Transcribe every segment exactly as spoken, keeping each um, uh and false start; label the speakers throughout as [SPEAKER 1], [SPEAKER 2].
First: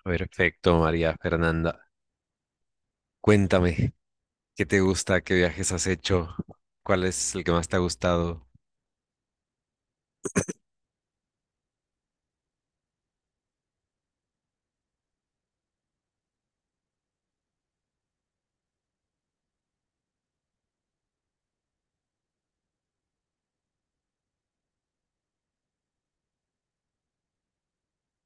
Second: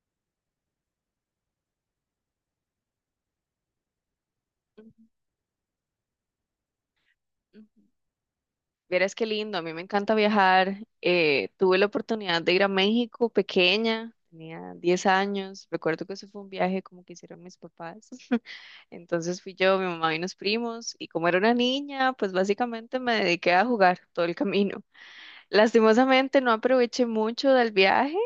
[SPEAKER 1] Perfecto, María Fernanda. Cuéntame, ¿qué te
[SPEAKER 2] Ujú,
[SPEAKER 1] gusta? ¿Qué viajes has hecho? ¿Cuál es el que más te ha
[SPEAKER 2] ujú.
[SPEAKER 1] gustado?
[SPEAKER 2] Vieras qué lindo, a mí me encanta viajar. Eh, tuve la oportunidad de ir a México pequeña, tenía diez años. Recuerdo que ese fue un viaje como que hicieron mis papás. Entonces fui yo, mi mamá y unos primos. Y como era una niña, pues básicamente me dediqué a jugar todo el camino. Lastimosamente no aproveché mucho del viaje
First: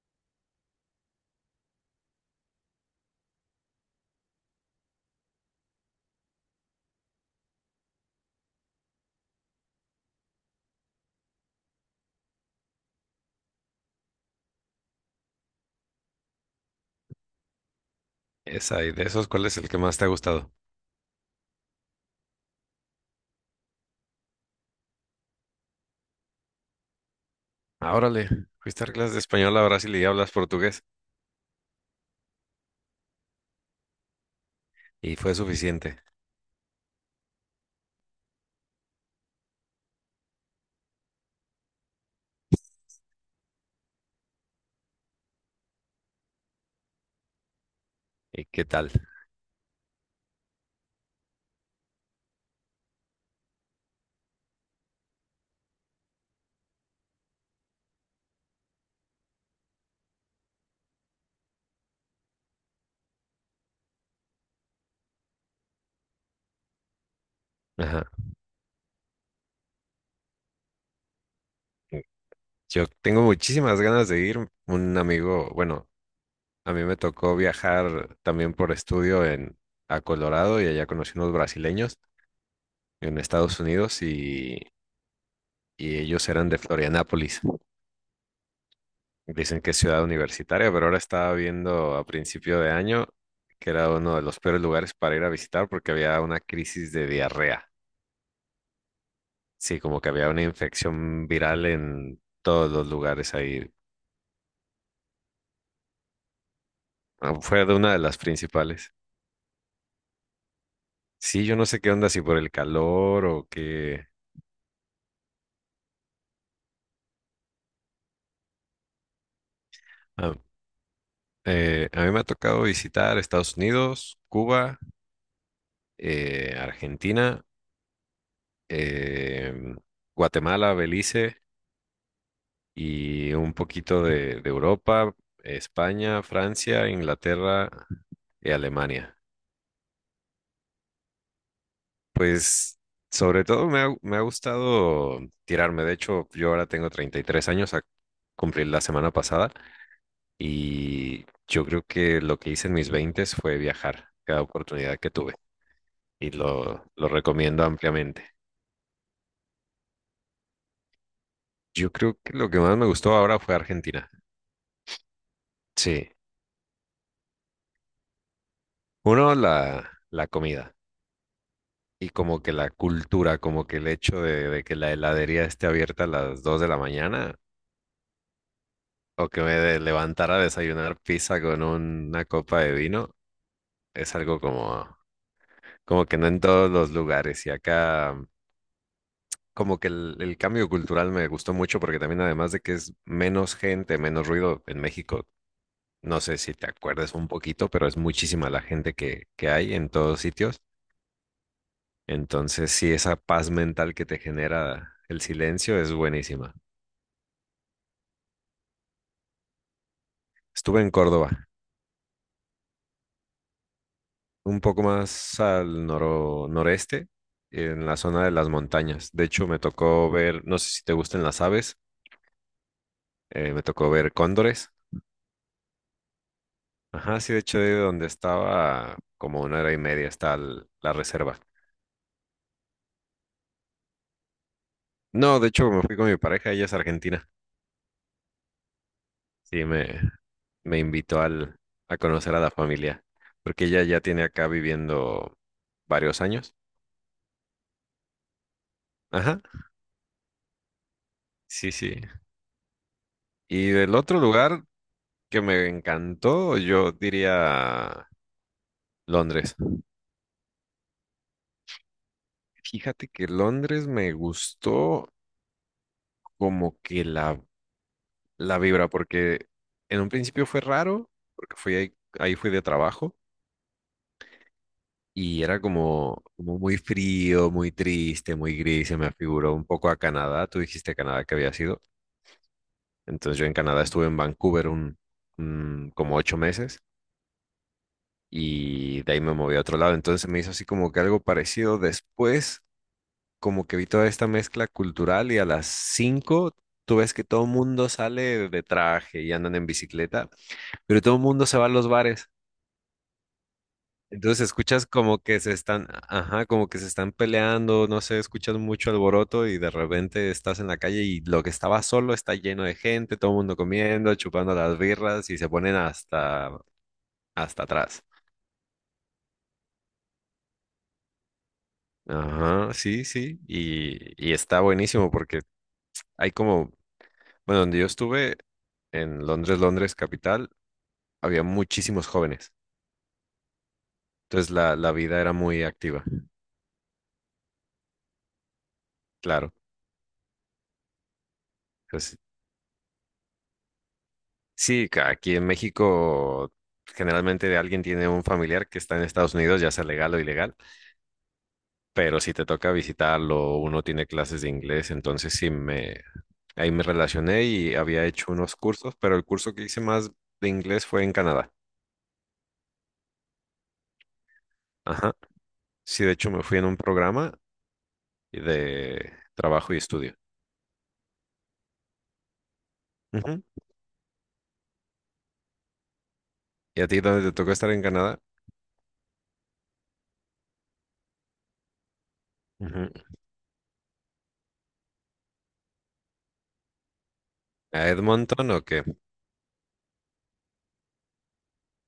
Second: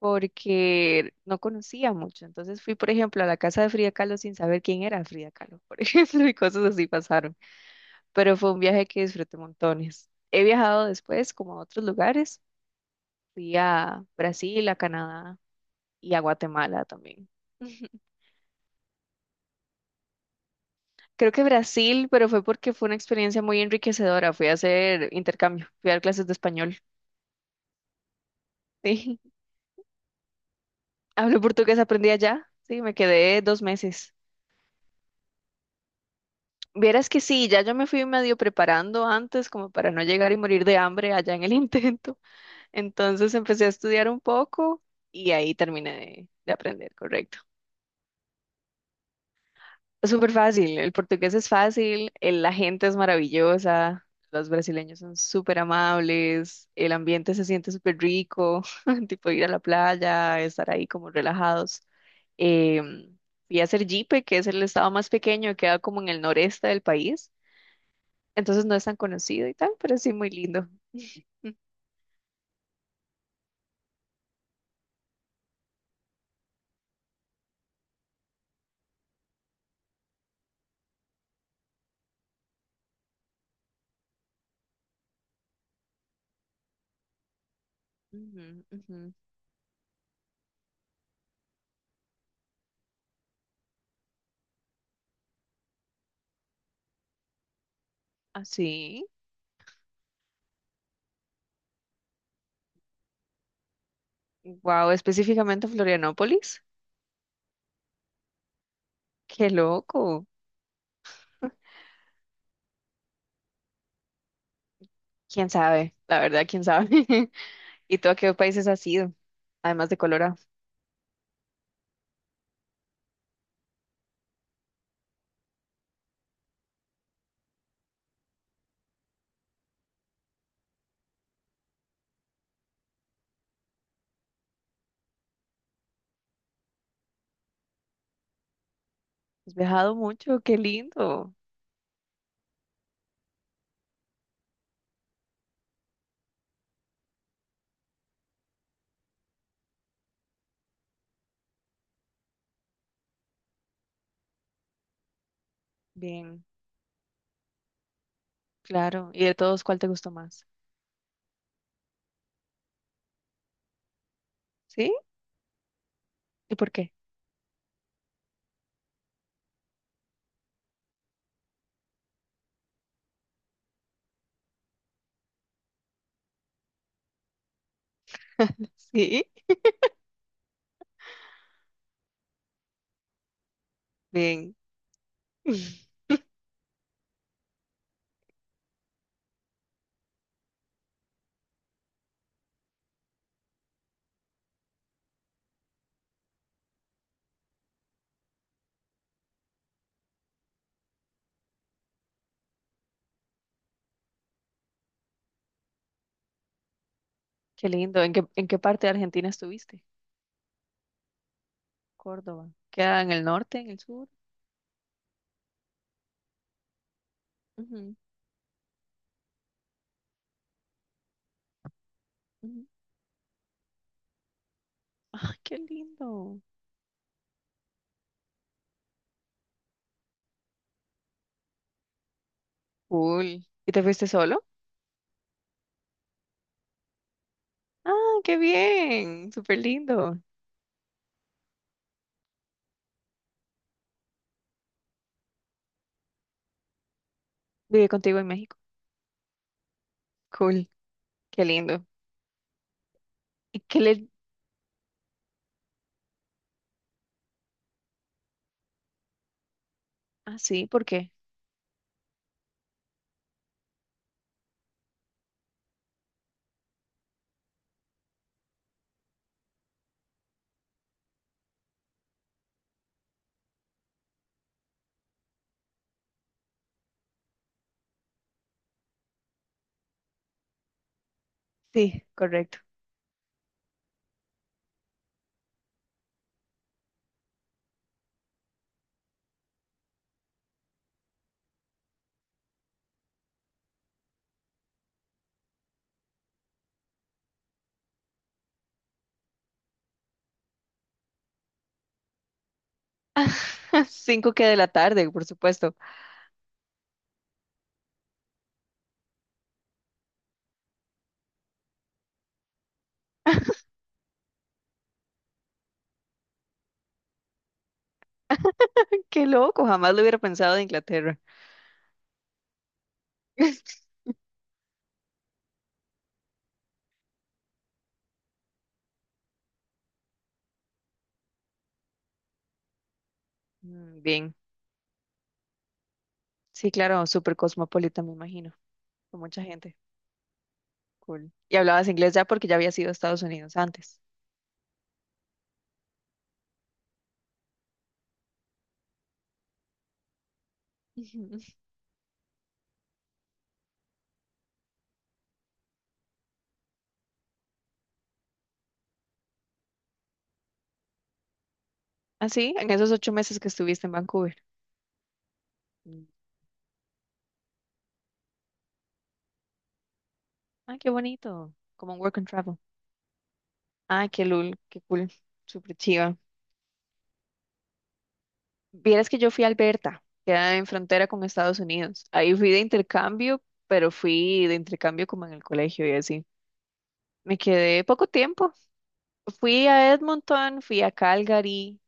[SPEAKER 2] porque no conocía mucho. Entonces fui, por ejemplo, a la casa de Frida Kahlo sin saber quién era Frida Kahlo, por ejemplo, y cosas así pasaron. Pero fue un viaje que disfruté montones. He viajado después como a otros lugares. Fui a Brasil, a Canadá y a Guatemala también.
[SPEAKER 1] Esa, y de esos, ¿cuál es el que más te ha gustado?
[SPEAKER 2] Creo que Brasil, pero fue porque fue una experiencia muy enriquecedora. Fui a hacer intercambio, fui a dar clases de español.
[SPEAKER 1] Ah, órale, fuiste a dar clases
[SPEAKER 2] Sí,
[SPEAKER 1] de español a Brasil y hablas portugués.
[SPEAKER 2] hablo portugués, aprendí allá. Sí, me quedé dos meses.
[SPEAKER 1] Y fue suficiente.
[SPEAKER 2] Vieras que sí, ya yo me fui medio preparando antes como para no llegar y morir de hambre allá en el intento. Entonces empecé a estudiar un poco y ahí terminé de, de aprender, correcto.
[SPEAKER 1] ¿Y qué tal?
[SPEAKER 2] Es súper fácil, el portugués es fácil, el- la gente es maravillosa, los brasileños son súper amables, el ambiente se siente súper rico, tipo ir a la playa, estar ahí como relajados. Em, Fui a Sergipe, que es el estado más pequeño, queda como en el noreste del país.
[SPEAKER 1] Ajá.
[SPEAKER 2] Entonces no es tan conocido y tal, pero sí muy lindo.
[SPEAKER 1] Yo tengo muchísimas ganas de ir. Un amigo, bueno, a mí me tocó viajar también por estudio en, a Colorado y allá conocí unos brasileños en Estados Unidos y, y ellos eran de Florianápolis.
[SPEAKER 2] Ujú, ujú.
[SPEAKER 1] Dicen que es ciudad universitaria, pero ahora estaba viendo a principio de año que era uno de los peores lugares para ir a visitar porque había una crisis de diarrea.
[SPEAKER 2] Ah, sí.
[SPEAKER 1] Sí, como que había una infección viral en todos los lugares ahí.
[SPEAKER 2] Wow, específicamente Florianópolis.
[SPEAKER 1] Ah, fue de una de las principales.
[SPEAKER 2] Qué loco.
[SPEAKER 1] Sí, yo no sé qué onda, si por el calor o qué.
[SPEAKER 2] ¿Quién sabe? La verdad, ¿quién sabe? ¿Y tú a qué países has ido? Además de
[SPEAKER 1] Ah,
[SPEAKER 2] Colorado.
[SPEAKER 1] eh, a mí me ha tocado visitar Estados Unidos, Cuba, eh, Argentina, em, Guatemala, Belice, y un poquito de, de Europa, España, Francia, Inglaterra y Alemania.
[SPEAKER 2] Has viajado mucho, qué lindo.
[SPEAKER 1] Pues sobre todo me ha, me ha gustado tirarme. De hecho, yo ahora tengo treinta y tres años a cumplir la semana pasada y yo creo que lo que hice en mis veintes fue viajar cada oportunidad que tuve y
[SPEAKER 2] Bien,
[SPEAKER 1] lo, lo recomiendo ampliamente.
[SPEAKER 2] claro. ¿Y de todos cuál te gustó más?
[SPEAKER 1] Yo creo que lo que más me gustó ahora fue Argentina.
[SPEAKER 2] ¿Sí?
[SPEAKER 1] Sí.
[SPEAKER 2] ¿Y por qué?
[SPEAKER 1] Uno, la, la comida. Y como que la cultura, como que el hecho de, de que la heladería esté abierta a las dos de la mañana
[SPEAKER 2] Sí.
[SPEAKER 1] o que me de- levantara a desayunar pizza con una copa de vino es algo
[SPEAKER 2] Bien.
[SPEAKER 1] como, como que no en todos los lugares. Y acá como que el, el cambio cultural me gustó mucho porque también además de que es menos gente, menos ruido en México, no sé si te acuerdas un poquito, pero es muchísima la gente que, que hay en todos sitios. Entonces sí, esa paz mental que te genera el silencio es buenísima.
[SPEAKER 2] Qué lindo. ¿En qué, en qué parte de Argentina estuviste?
[SPEAKER 1] Estuve en Córdoba,
[SPEAKER 2] Córdoba. ¿Queda en el norte, en el sur?
[SPEAKER 1] un poco más al noro- noreste, en
[SPEAKER 2] Ujú,
[SPEAKER 1] la zona de las montañas. De hecho, me tocó ver, no sé si te gustan las aves,
[SPEAKER 2] ujú.
[SPEAKER 1] eh, me tocó ver cóndores.
[SPEAKER 2] Ay, qué lindo.
[SPEAKER 1] Ajá, sí, de hecho, de donde estaba, como una hora y media está el- la reserva.
[SPEAKER 2] Cool. ¿Y te fuiste solo?
[SPEAKER 1] No, de hecho, me fui con mi pareja, ella es argentina.
[SPEAKER 2] Ah, qué bien. Súper
[SPEAKER 1] Sí, me,
[SPEAKER 2] lindo.
[SPEAKER 1] me invitó al, a conocer a la familia, porque ella ya tiene acá viviendo varios años.
[SPEAKER 2] Vive contigo en México.
[SPEAKER 1] Ajá,
[SPEAKER 2] Cool. Qué
[SPEAKER 1] sí,
[SPEAKER 2] lindo.
[SPEAKER 1] sí.
[SPEAKER 2] ¿Y
[SPEAKER 1] Y
[SPEAKER 2] qué
[SPEAKER 1] del
[SPEAKER 2] le...
[SPEAKER 1] otro lugar, que me encantó, yo diría Londres.
[SPEAKER 2] Ah, sí, ¿por qué?
[SPEAKER 1] Fíjate que Londres me gustó como que la, la vibra, porque en un principio fue raro, porque fui ahí, ahí fui de trabajo y era como, como muy frío, muy triste, muy gris, se me afiguró un poco a Canadá, tú dijiste Canadá que había sido,
[SPEAKER 2] Sí, correcto.
[SPEAKER 1] entonces yo en Canadá estuve en Vancouver un, un- como ocho meses y de ahí me moví a otro lado, entonces se me hizo así como que algo parecido después como que vi toda esta mezcla cultural y a las cinco tú ves que todo el mundo sale de traje y andan en bicicleta, pero todo el mundo se va a los bares.
[SPEAKER 2] Cinco
[SPEAKER 1] Entonces
[SPEAKER 2] que de la
[SPEAKER 1] escuchas
[SPEAKER 2] tarde,
[SPEAKER 1] como
[SPEAKER 2] por
[SPEAKER 1] que se
[SPEAKER 2] supuesto.
[SPEAKER 1] están, ajá, como que se están peleando, no sé, escuchas mucho alboroto y de repente estás en la calle y lo que estaba solo está lleno de gente, todo el mundo comiendo, chupando las birras y se ponen hasta, hasta atrás.
[SPEAKER 2] Qué loco, jamás lo hubiera pensado de Inglaterra.
[SPEAKER 1] Ajá, sí, sí, y, y está buenísimo porque hay como bueno, donde yo estuve, en Londres, Londres capital, había muchísimos jóvenes.
[SPEAKER 2] Mm, bien.
[SPEAKER 1] Entonces la, la vida era muy activa,
[SPEAKER 2] Sí, claro, súper cosmopolita, me imagino. Con mucha
[SPEAKER 1] claro.
[SPEAKER 2] gente. Cool. Y hablabas inglés
[SPEAKER 1] Pues,
[SPEAKER 2] ya porque ya habías ido a Estados Unidos antes.
[SPEAKER 1] sí, ca- aquí en México generalmente alguien tiene un familiar que está en Estados Unidos, ya sea legal o ilegal,
[SPEAKER 2] Ujú.
[SPEAKER 1] pero si te toca visitarlo, uno tiene clases de inglés, entonces sí me, ahí me relacioné y había hecho unos cursos, pero el curso que hice más de inglés fue en Canadá.
[SPEAKER 2] Ah, sí, en esos ocho meses que estuviste en Vancouver.
[SPEAKER 1] Ajá. Sí,
[SPEAKER 2] Mm.
[SPEAKER 1] de hecho me fui en un programa de trabajo y estudio.
[SPEAKER 2] Ay, qué bonito. Como un work and travel.
[SPEAKER 1] Ujú.
[SPEAKER 2] Ah, qué lul, qué cool, súper chiva.
[SPEAKER 1] ¿Y a ti dónde te tocó estar en Canadá?
[SPEAKER 2] Vieras que yo fui a Alberta, queda en frontera con Estados Unidos. Ahí fui de
[SPEAKER 1] Ujú.
[SPEAKER 2] intercambio, pero fui de intercambio como en el colegio y así. Me
[SPEAKER 1] ¿A
[SPEAKER 2] quedé poco
[SPEAKER 1] Edmonton
[SPEAKER 2] tiempo.
[SPEAKER 1] o qué? ¿A
[SPEAKER 2] Fui a Edmonton, fui a Calgary,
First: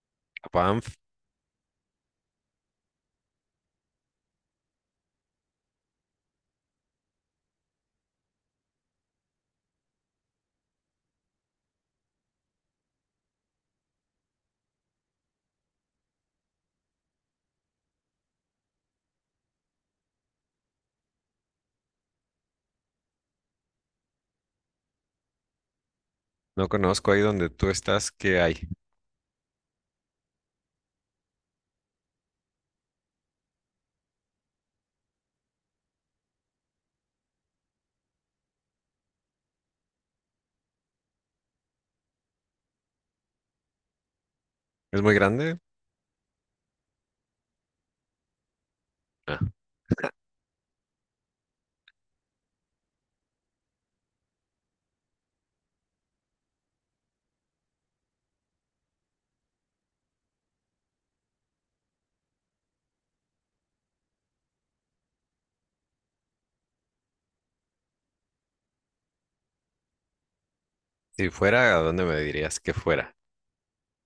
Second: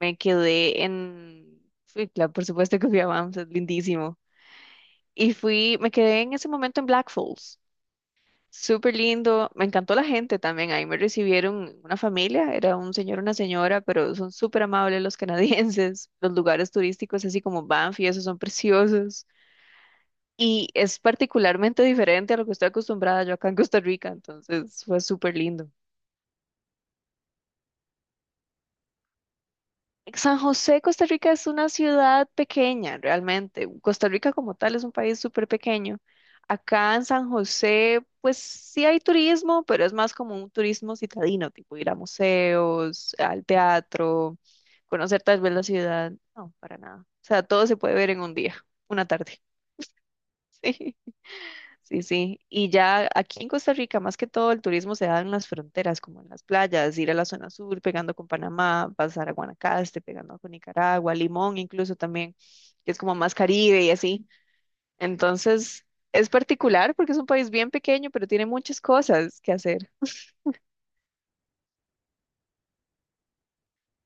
[SPEAKER 2] me quedé
[SPEAKER 1] Banff?
[SPEAKER 2] en... Fui, claro, por supuesto que fui a Banff, es lindísimo. Y fui, me quedé en ese momento en Black Falls. Súper lindo, me encantó la gente también, ahí me recibieron una familia, era un señor, una señora, pero son súper amables los canadienses, los lugares turísticos así como Banff y esos son preciosos y es particularmente diferente a lo que estoy acostumbrada yo acá en Costa Rica, entonces fue súper lindo.
[SPEAKER 1] No conozco ahí donde tú estás, ¿qué hay?
[SPEAKER 2] San José, Costa Rica es una ciudad pequeña, realmente. Costa Rica como tal es un país súper pequeño. Acá en San José, pues sí hay turismo, pero es más como un turismo citadino, tipo ir a museos, al teatro,
[SPEAKER 1] ¿Es muy
[SPEAKER 2] conocer tal vez
[SPEAKER 1] grande?
[SPEAKER 2] la ciudad. No, para nada. O sea, todo se puede ver en un día, una tarde.
[SPEAKER 1] Ah,
[SPEAKER 2] Sí. Sí, sí. Y ya aquí en Costa Rica, más que todo, el turismo se da en las fronteras, como en las playas, ir a la zona sur, pegando con Panamá, pasar a Guanacaste, pegando con Nicaragua, Limón incluso también, que es como más Caribe y así. Entonces, es particular porque es un país bien pequeño, pero tiene muchas cosas que hacer.
[SPEAKER 1] si fuera, ¿a dónde me dirías que fuera?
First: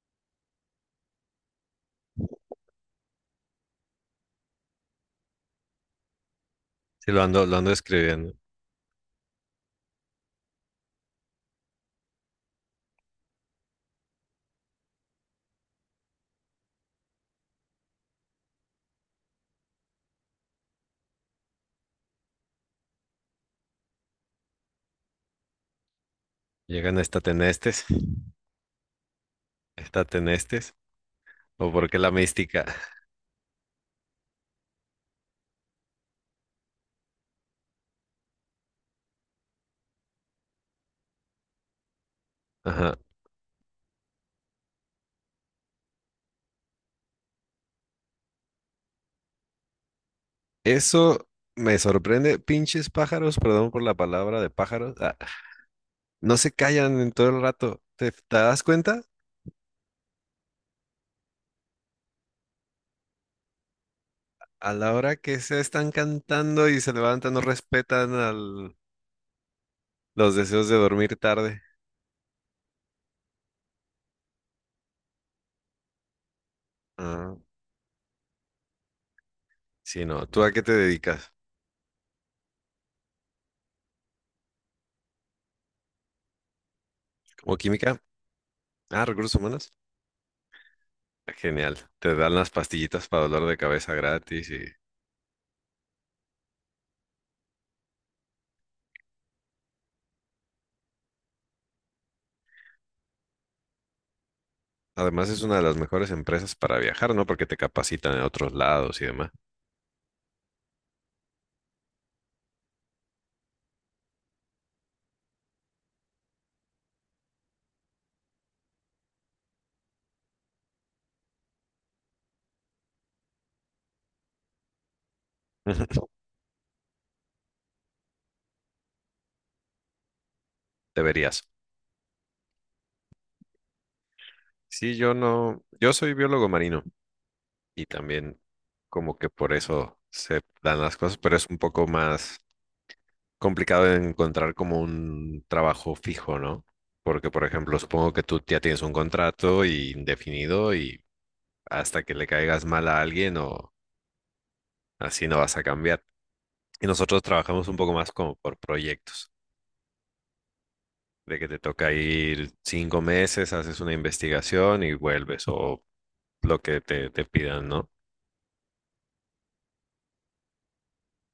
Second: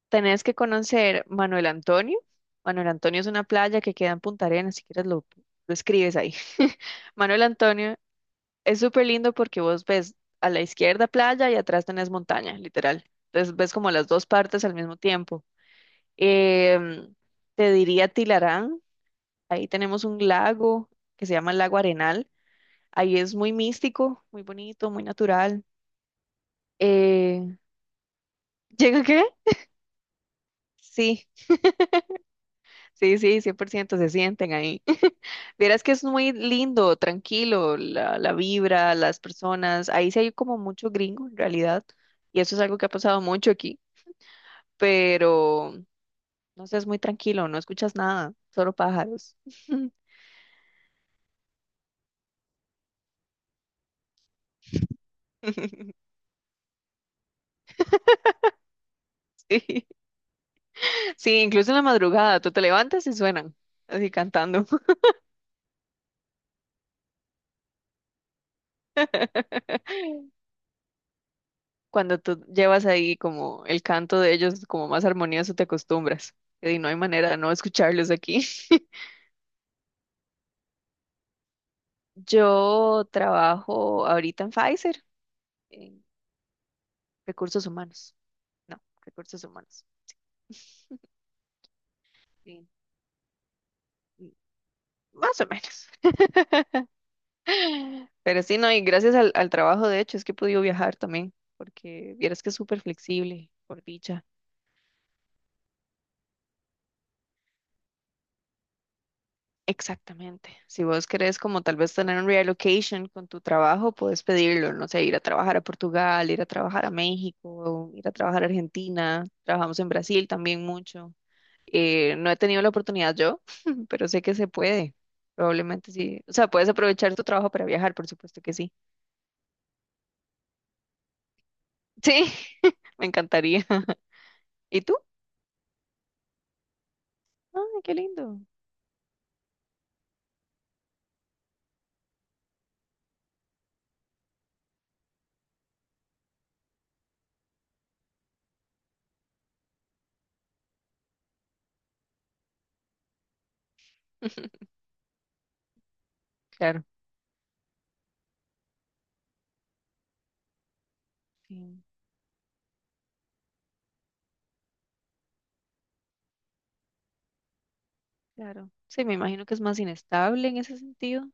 [SPEAKER 2] Tenés que conocer Manuel Antonio. Manuel Antonio es una playa que queda en Punta Arenas, si quieres lo, lo escribes ahí.
[SPEAKER 1] Si lo
[SPEAKER 2] Manuel
[SPEAKER 1] ando, lo ando
[SPEAKER 2] Antonio.
[SPEAKER 1] escribiendo.
[SPEAKER 2] Es súper lindo porque vos ves a la izquierda playa y atrás tenés montaña, literal. Entonces ves como las dos partes al mismo tiempo. Em, Te diría Tilarán, ahí tenemos un lago que se llama el Lago Arenal. Ahí es muy místico, muy bonito, muy natural.
[SPEAKER 1] Llegan
[SPEAKER 2] Eh,
[SPEAKER 1] estatenestes,
[SPEAKER 2] ¿Llega qué?
[SPEAKER 1] estatenestes,
[SPEAKER 2] Sí,
[SPEAKER 1] o por qué la mística.
[SPEAKER 2] sí, sí, cien por ciento se sienten ahí. Verás que es muy lindo, tranquilo, la, la vibra, las personas. Ahí sí hay como mucho gringo en realidad. Y eso es algo que ha
[SPEAKER 1] Ajá.
[SPEAKER 2] pasado mucho aquí. Pero no sé, es muy tranquilo, no escuchas nada, solo pájaros.
[SPEAKER 1] Eso me sorprende. Pinches pájaros, perdón por la palabra de pájaros. Ah, no se callan en todo el rato. ¿Te, te das cuenta?
[SPEAKER 2] Sí, sí, incluso en la madrugada, tú te levantas y suenan, así cantando.
[SPEAKER 1] A la hora que se están cantando y se levantan, no respetan al, los deseos de dormir tarde.
[SPEAKER 2] Cuando tú llevas ahí como el canto de ellos como más armonioso, te acostumbras. Y no hay manera de
[SPEAKER 1] Ah,
[SPEAKER 2] no escucharlos aquí.
[SPEAKER 1] sí, no. ¿Tú a qué te dedicas?
[SPEAKER 2] Yo trabajo ahorita en Pfizer, en
[SPEAKER 1] ¿Como
[SPEAKER 2] recursos
[SPEAKER 1] química?
[SPEAKER 2] humanos. No,
[SPEAKER 1] Ah, recursos
[SPEAKER 2] recursos
[SPEAKER 1] humanos.
[SPEAKER 2] humanos.
[SPEAKER 1] Ah, genial. Te dan las
[SPEAKER 2] Sí,
[SPEAKER 1] pastillitas para dolor de cabeza gratis y
[SPEAKER 2] más o menos. Pero sí, no, y gracias al, al trabajo, de hecho, es que he podido viajar también, porque vieras que es súper flexible, por dicha.
[SPEAKER 1] además es una de las mejores empresas para viajar, ¿no? Porque te capacitan en otros lados y demás.
[SPEAKER 2] Exactamente. Si vos querés como tal vez tener un reallocation con tu trabajo, puedes pedirlo, no sé, ir a trabajar a Portugal, ir a trabajar a México, ir a trabajar a Argentina, trabajamos en Brasil también mucho. Eh, no he tenido la oportunidad yo, pero sé que se puede. Probablemente sí. O sea, puedes aprovechar tu trabajo para viajar, por supuesto que sí.
[SPEAKER 1] Deberías.
[SPEAKER 2] Sí, me encantaría. ¿Y tú?
[SPEAKER 1] Sí, yo no. Yo soy biólogo marino
[SPEAKER 2] Ay,
[SPEAKER 1] y
[SPEAKER 2] qué lindo.
[SPEAKER 1] también como que por eso se dan las cosas, pero es un poco más complicado de encontrar como un trabajo fijo, ¿no? Porque, por ejemplo, supongo que tú ya tienes un contrato y indefinido y hasta que le caigas mal a alguien o así no vas a cambiar.
[SPEAKER 2] Claro.
[SPEAKER 1] Y nosotros trabajamos un poco más como por proyectos, de que te
[SPEAKER 2] Sí.
[SPEAKER 1] toca ir cinco meses, haces una investigación y vuelves o lo que te, te pidan, ¿no?
[SPEAKER 2] Claro. Sí, me imagino que es más inestable en ese sentido.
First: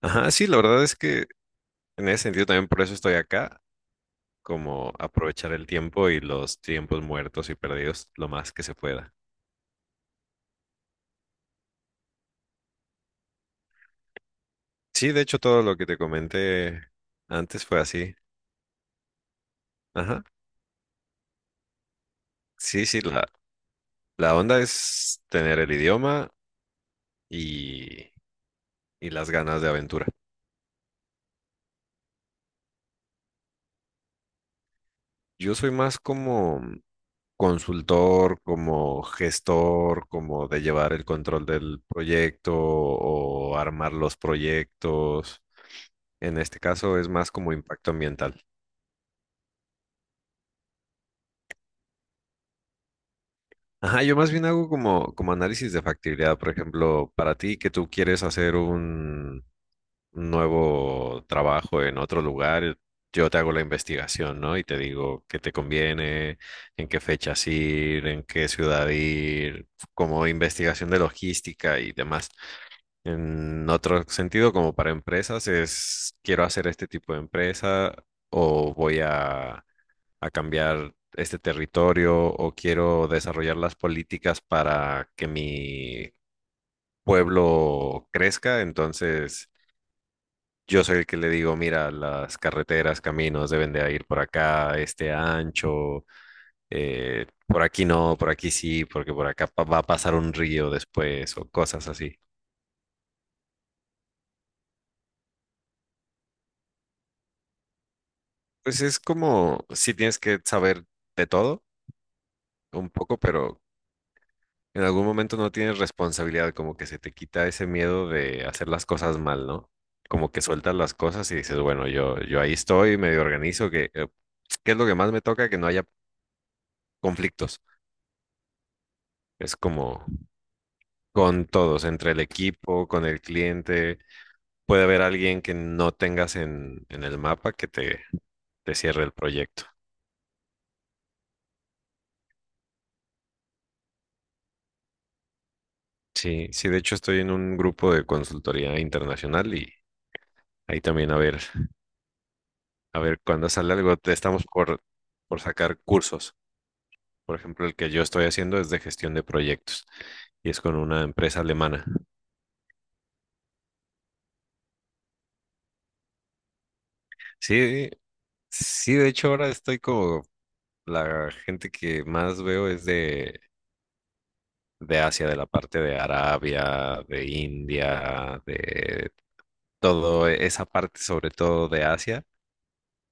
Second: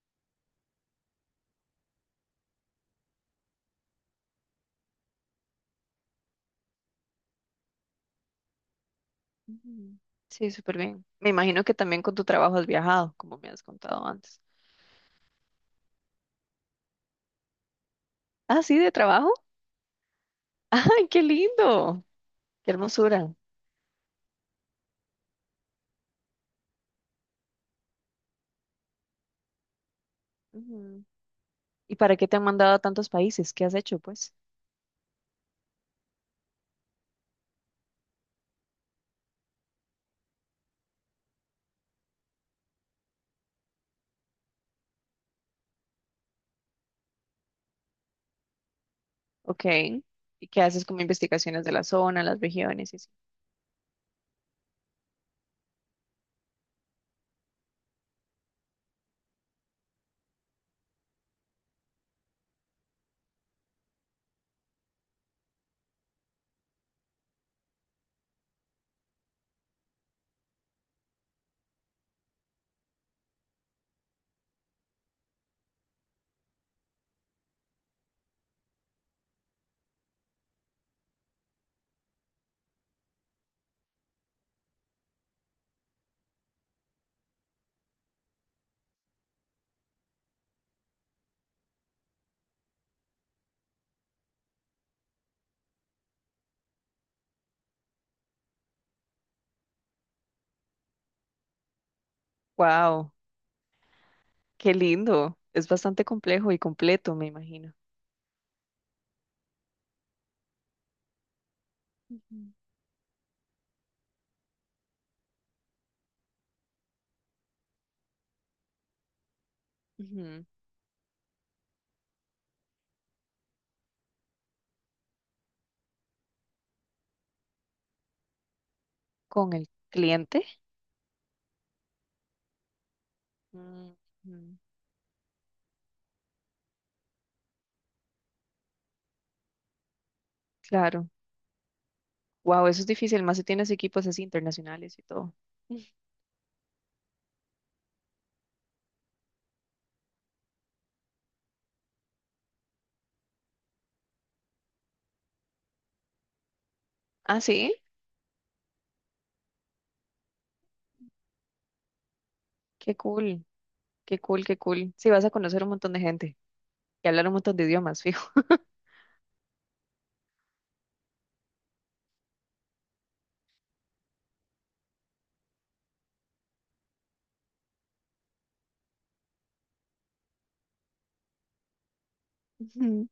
[SPEAKER 1] Ajá, sí, la verdad es que en ese sentido también por eso estoy acá, como aprovechar el tiempo y los tiempos muertos y perdidos lo más que se pueda.
[SPEAKER 2] Ujú. Sí, súper bien. Me imagino que también con tu trabajo has viajado, como me has contado antes.
[SPEAKER 1] Sí, de hecho todo lo que te comenté antes fue así.
[SPEAKER 2] Ah, sí, de trabajo.
[SPEAKER 1] Ajá.
[SPEAKER 2] ¡Ay, qué lindo! ¡Qué
[SPEAKER 1] Sí, sí, la,
[SPEAKER 2] hermosura!
[SPEAKER 1] la onda es tener el idioma y, y las ganas de aventura.
[SPEAKER 2] Ujú. ¿Y para qué te han mandado a tantos países? ¿Qué has hecho, pues?
[SPEAKER 1] Yo soy más como consultor, como gestor, como de llevar el control del proyecto o armar los proyectos. En este caso es más como impacto ambiental.
[SPEAKER 2] Ok. ¿Y qué haces como investigaciones de la zona, las regiones y así?
[SPEAKER 1] Ajá, yo más bien hago como, como análisis de factibilidad. Por ejemplo, para ti que tú quieres hacer nuevo trabajo en otro lugar, yo te hago la investigación, ¿no? Y te digo qué te conviene, en qué fechas ir, en qué ciudad ir, como investigación de logística y demás. En otro sentido, como para empresas, es quiero hacer este tipo de empresa o voy a, a cambiar este territorio o quiero desarrollar las políticas para que mi pueblo crezca, entonces yo soy el que le digo, mira, las carreteras, caminos deben de ir por acá, este ancho, eh, por aquí no, por aquí sí, porque por acá pa- va a pasar un río después o cosas así.
[SPEAKER 2] ¡Wow! ¡Qué lindo! Es bastante complejo y completo, me imagino.
[SPEAKER 1] Pues es como, sí tienes que saber de todo
[SPEAKER 2] Ujú.
[SPEAKER 1] un poco, pero en algún momento no tienes responsabilidad, como que se te quita ese miedo de hacer las cosas mal, ¿no? Como que
[SPEAKER 2] Ujú.
[SPEAKER 1] sueltas las cosas y dices, bueno, yo, yo ahí estoy, medio organizo, que, eh, ¿qué es lo que más me toca? Que no haya conflictos.
[SPEAKER 2] ¿Con
[SPEAKER 1] Es
[SPEAKER 2] el
[SPEAKER 1] como
[SPEAKER 2] cliente?
[SPEAKER 1] con todos, entre el equipo, con el
[SPEAKER 2] Mm,
[SPEAKER 1] cliente.
[SPEAKER 2] mm.
[SPEAKER 1] Puede haber alguien que no tengas en, en el mapa que te, te cierre el proyecto.
[SPEAKER 2] Claro. Wow, eso es difícil, más si tienes equipos así internacionales y todo.
[SPEAKER 1] Sí, sí, de hecho estoy en un grupo de consultoría internacional y ahí también a ver, a ver cuando sale algo, te- estamos por, por sacar cursos. Por
[SPEAKER 2] Ah,
[SPEAKER 1] ejemplo,
[SPEAKER 2] sí,
[SPEAKER 1] el que yo estoy haciendo es de gestión de proyectos y es con una empresa alemana.
[SPEAKER 2] qué cool, qué cool, qué cool. Sí, vas a conocer un montón de gente y hablar un montón de
[SPEAKER 1] Sí,
[SPEAKER 2] idiomas, fijo.
[SPEAKER 1] sí, de hecho ahora estoy como la gente que más veo es de de Asia, de la parte de Arabia, de India, de todo esa parte, sobre todo de Asia.
[SPEAKER 2] Ujú.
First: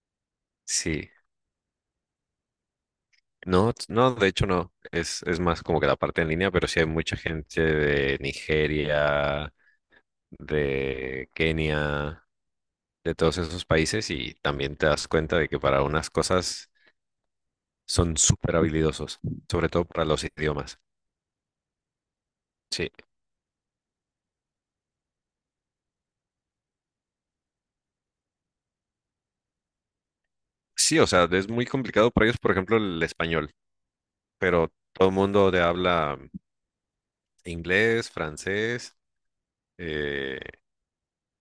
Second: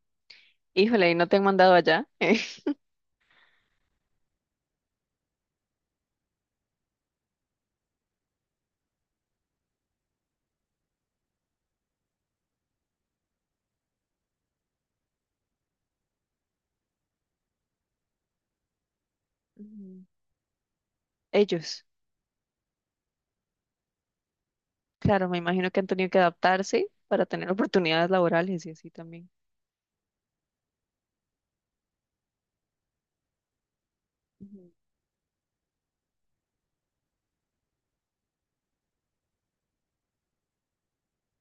[SPEAKER 1] Sí,
[SPEAKER 2] Híjole, ¿y no te han mandado allá?
[SPEAKER 1] no, t- no, de hecho no, es, es más como que la parte en línea, pero sí hay mucha gente de Nigeria, de Kenia, de todos esos países y también te das cuenta de que para unas cosas son súper habilidosos, sobre todo
[SPEAKER 2] Ujú.
[SPEAKER 1] para los idiomas.
[SPEAKER 2] Ellos,
[SPEAKER 1] Sí,
[SPEAKER 2] claro, me imagino que han tenido que adaptarse para tener oportunidades laborales y así también.
[SPEAKER 1] sí, o sea, es muy complicado para ellos, por ejemplo, el español,
[SPEAKER 2] Ujú.
[SPEAKER 1] pero todo el mundo de habla inglés, francés, eh,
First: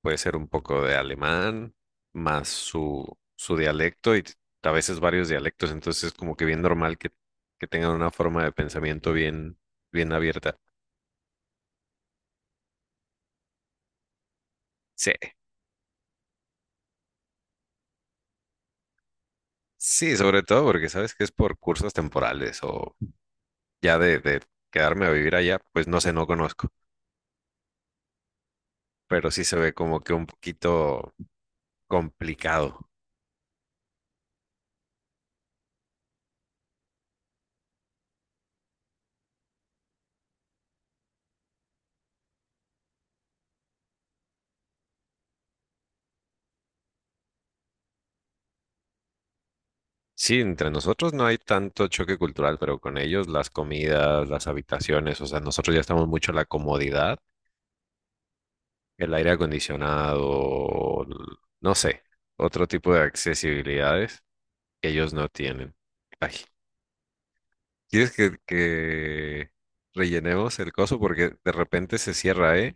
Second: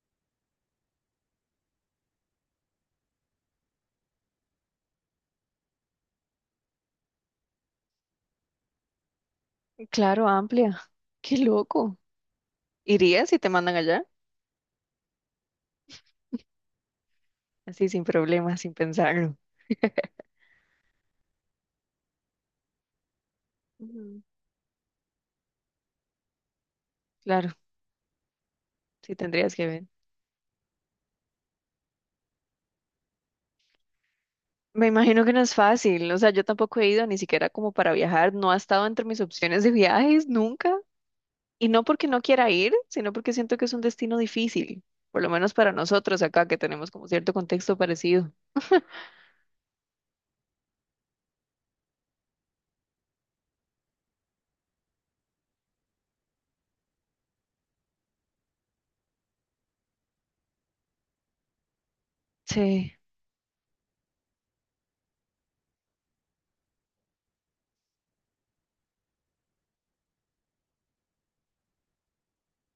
[SPEAKER 1] puede ser un poco de alemán, más su, su dialecto y a veces varios dialectos, entonces es como que bien normal que, que tengan una forma de pensamiento bien, bien
[SPEAKER 2] Claro,
[SPEAKER 1] abierta.
[SPEAKER 2] amplia. Qué loco. ¿Irías si te mandan allá?
[SPEAKER 1] Sí,
[SPEAKER 2] Así sin problemas, sin pensarlo.
[SPEAKER 1] sí, sobre todo porque sabes que es por cursos temporales o ya de,
[SPEAKER 2] Ujú.
[SPEAKER 1] de quedarme a vivir allá, pues no sé, no conozco,
[SPEAKER 2] Claro, sí
[SPEAKER 1] pero sí
[SPEAKER 2] tendrías
[SPEAKER 1] se
[SPEAKER 2] que
[SPEAKER 1] ve
[SPEAKER 2] ver.
[SPEAKER 1] como que un poquito complicado.
[SPEAKER 2] Me imagino que no es fácil, o sea, yo tampoco he ido ni siquiera como para viajar, no ha estado entre mis opciones de viajes nunca, y no porque no quiera ir, sino porque siento que es un destino difícil, por lo menos para nosotros acá que tenemos como cierto contexto parecido.
[SPEAKER 1] Sí, entre nosotros no hay tanto choque cultural, pero con ellos las comidas, las habitaciones, o sea, nosotros ya estamos mucho en la comodidad, el aire acondicionado, l- no sé, otro tipo
[SPEAKER 2] Sí.
[SPEAKER 1] de accesibilidades que ellos no tienen. Ay, ¿quieres que, que rellenemos el coso? Porque de repente se cierra, ¿eh?